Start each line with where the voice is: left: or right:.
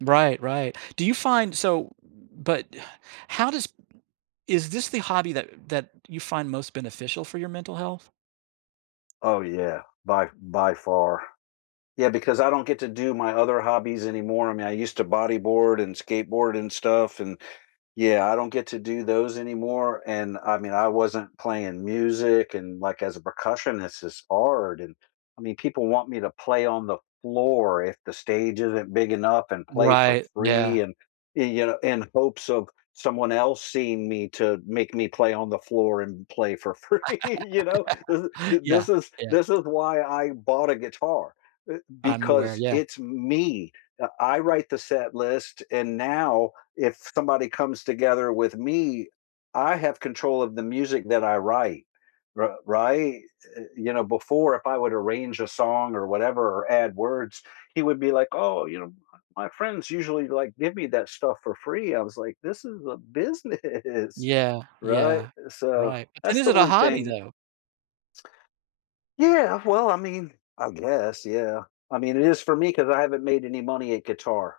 right: Right, right. Do you find so, but how does is this the hobby that that you find most beneficial for your mental health?
left: Oh, yeah. By by far. Yeah, because I don't get to do my other hobbies anymore. I mean, I used to bodyboard and skateboard and stuff, and, yeah, I don't get to do those anymore, and, I mean, I wasn't playing music and, like, as a percussionist, it's hard, and, I mean, people want me to play on the floor if the stage isn't big enough and play for
right: Right, yeah.
left: free and, y you know, in hopes of someone else seeing me to make me play on the floor and play for free, you know? This is th
right: Yeah,
left: this is
right: yeah.
left: this is why I bought a guitar, e
right: I'm
left: because
right: aware, yeah.
left: it's me. I I write the set list, and now if somebody comes together with me, I have control of the music that I write, r right? Y You know, before if I would arrange a song or whatever or add words, he would be like, "Oh, you know, m my friends usually, like, give me that stuff for free." I was like, "This is a business,
right: Yeah,
left: right?
right: yeah.
left: So,
right: Right. But, then,
left: that's
right: is
left: the
right: it a
left: one thing
right: hobby, though?
left: Yeah. Well, I mean, I guess, yeah. I mean, it is for me 'cause I haven't made any money at guitar.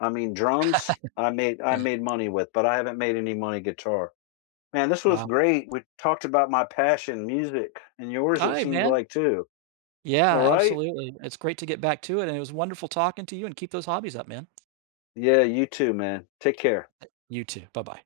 left: I mean, drums, I made I
right: Yeah.
left: made money with, but I haven't made any money guitar. Man, this was
right: Wow.
left: great, we talked about my passion, music, and yours, it
right: Aight,
left: seemed
right: man.
left: like, too.
right: Yeah,
left: Alright?
right: absolutely. It's great to get back to it and it was wonderful talking to you and keep those hobbies up, man.
left: Yeah, you too, man. Take care.
right: Eh you too, bye-bye.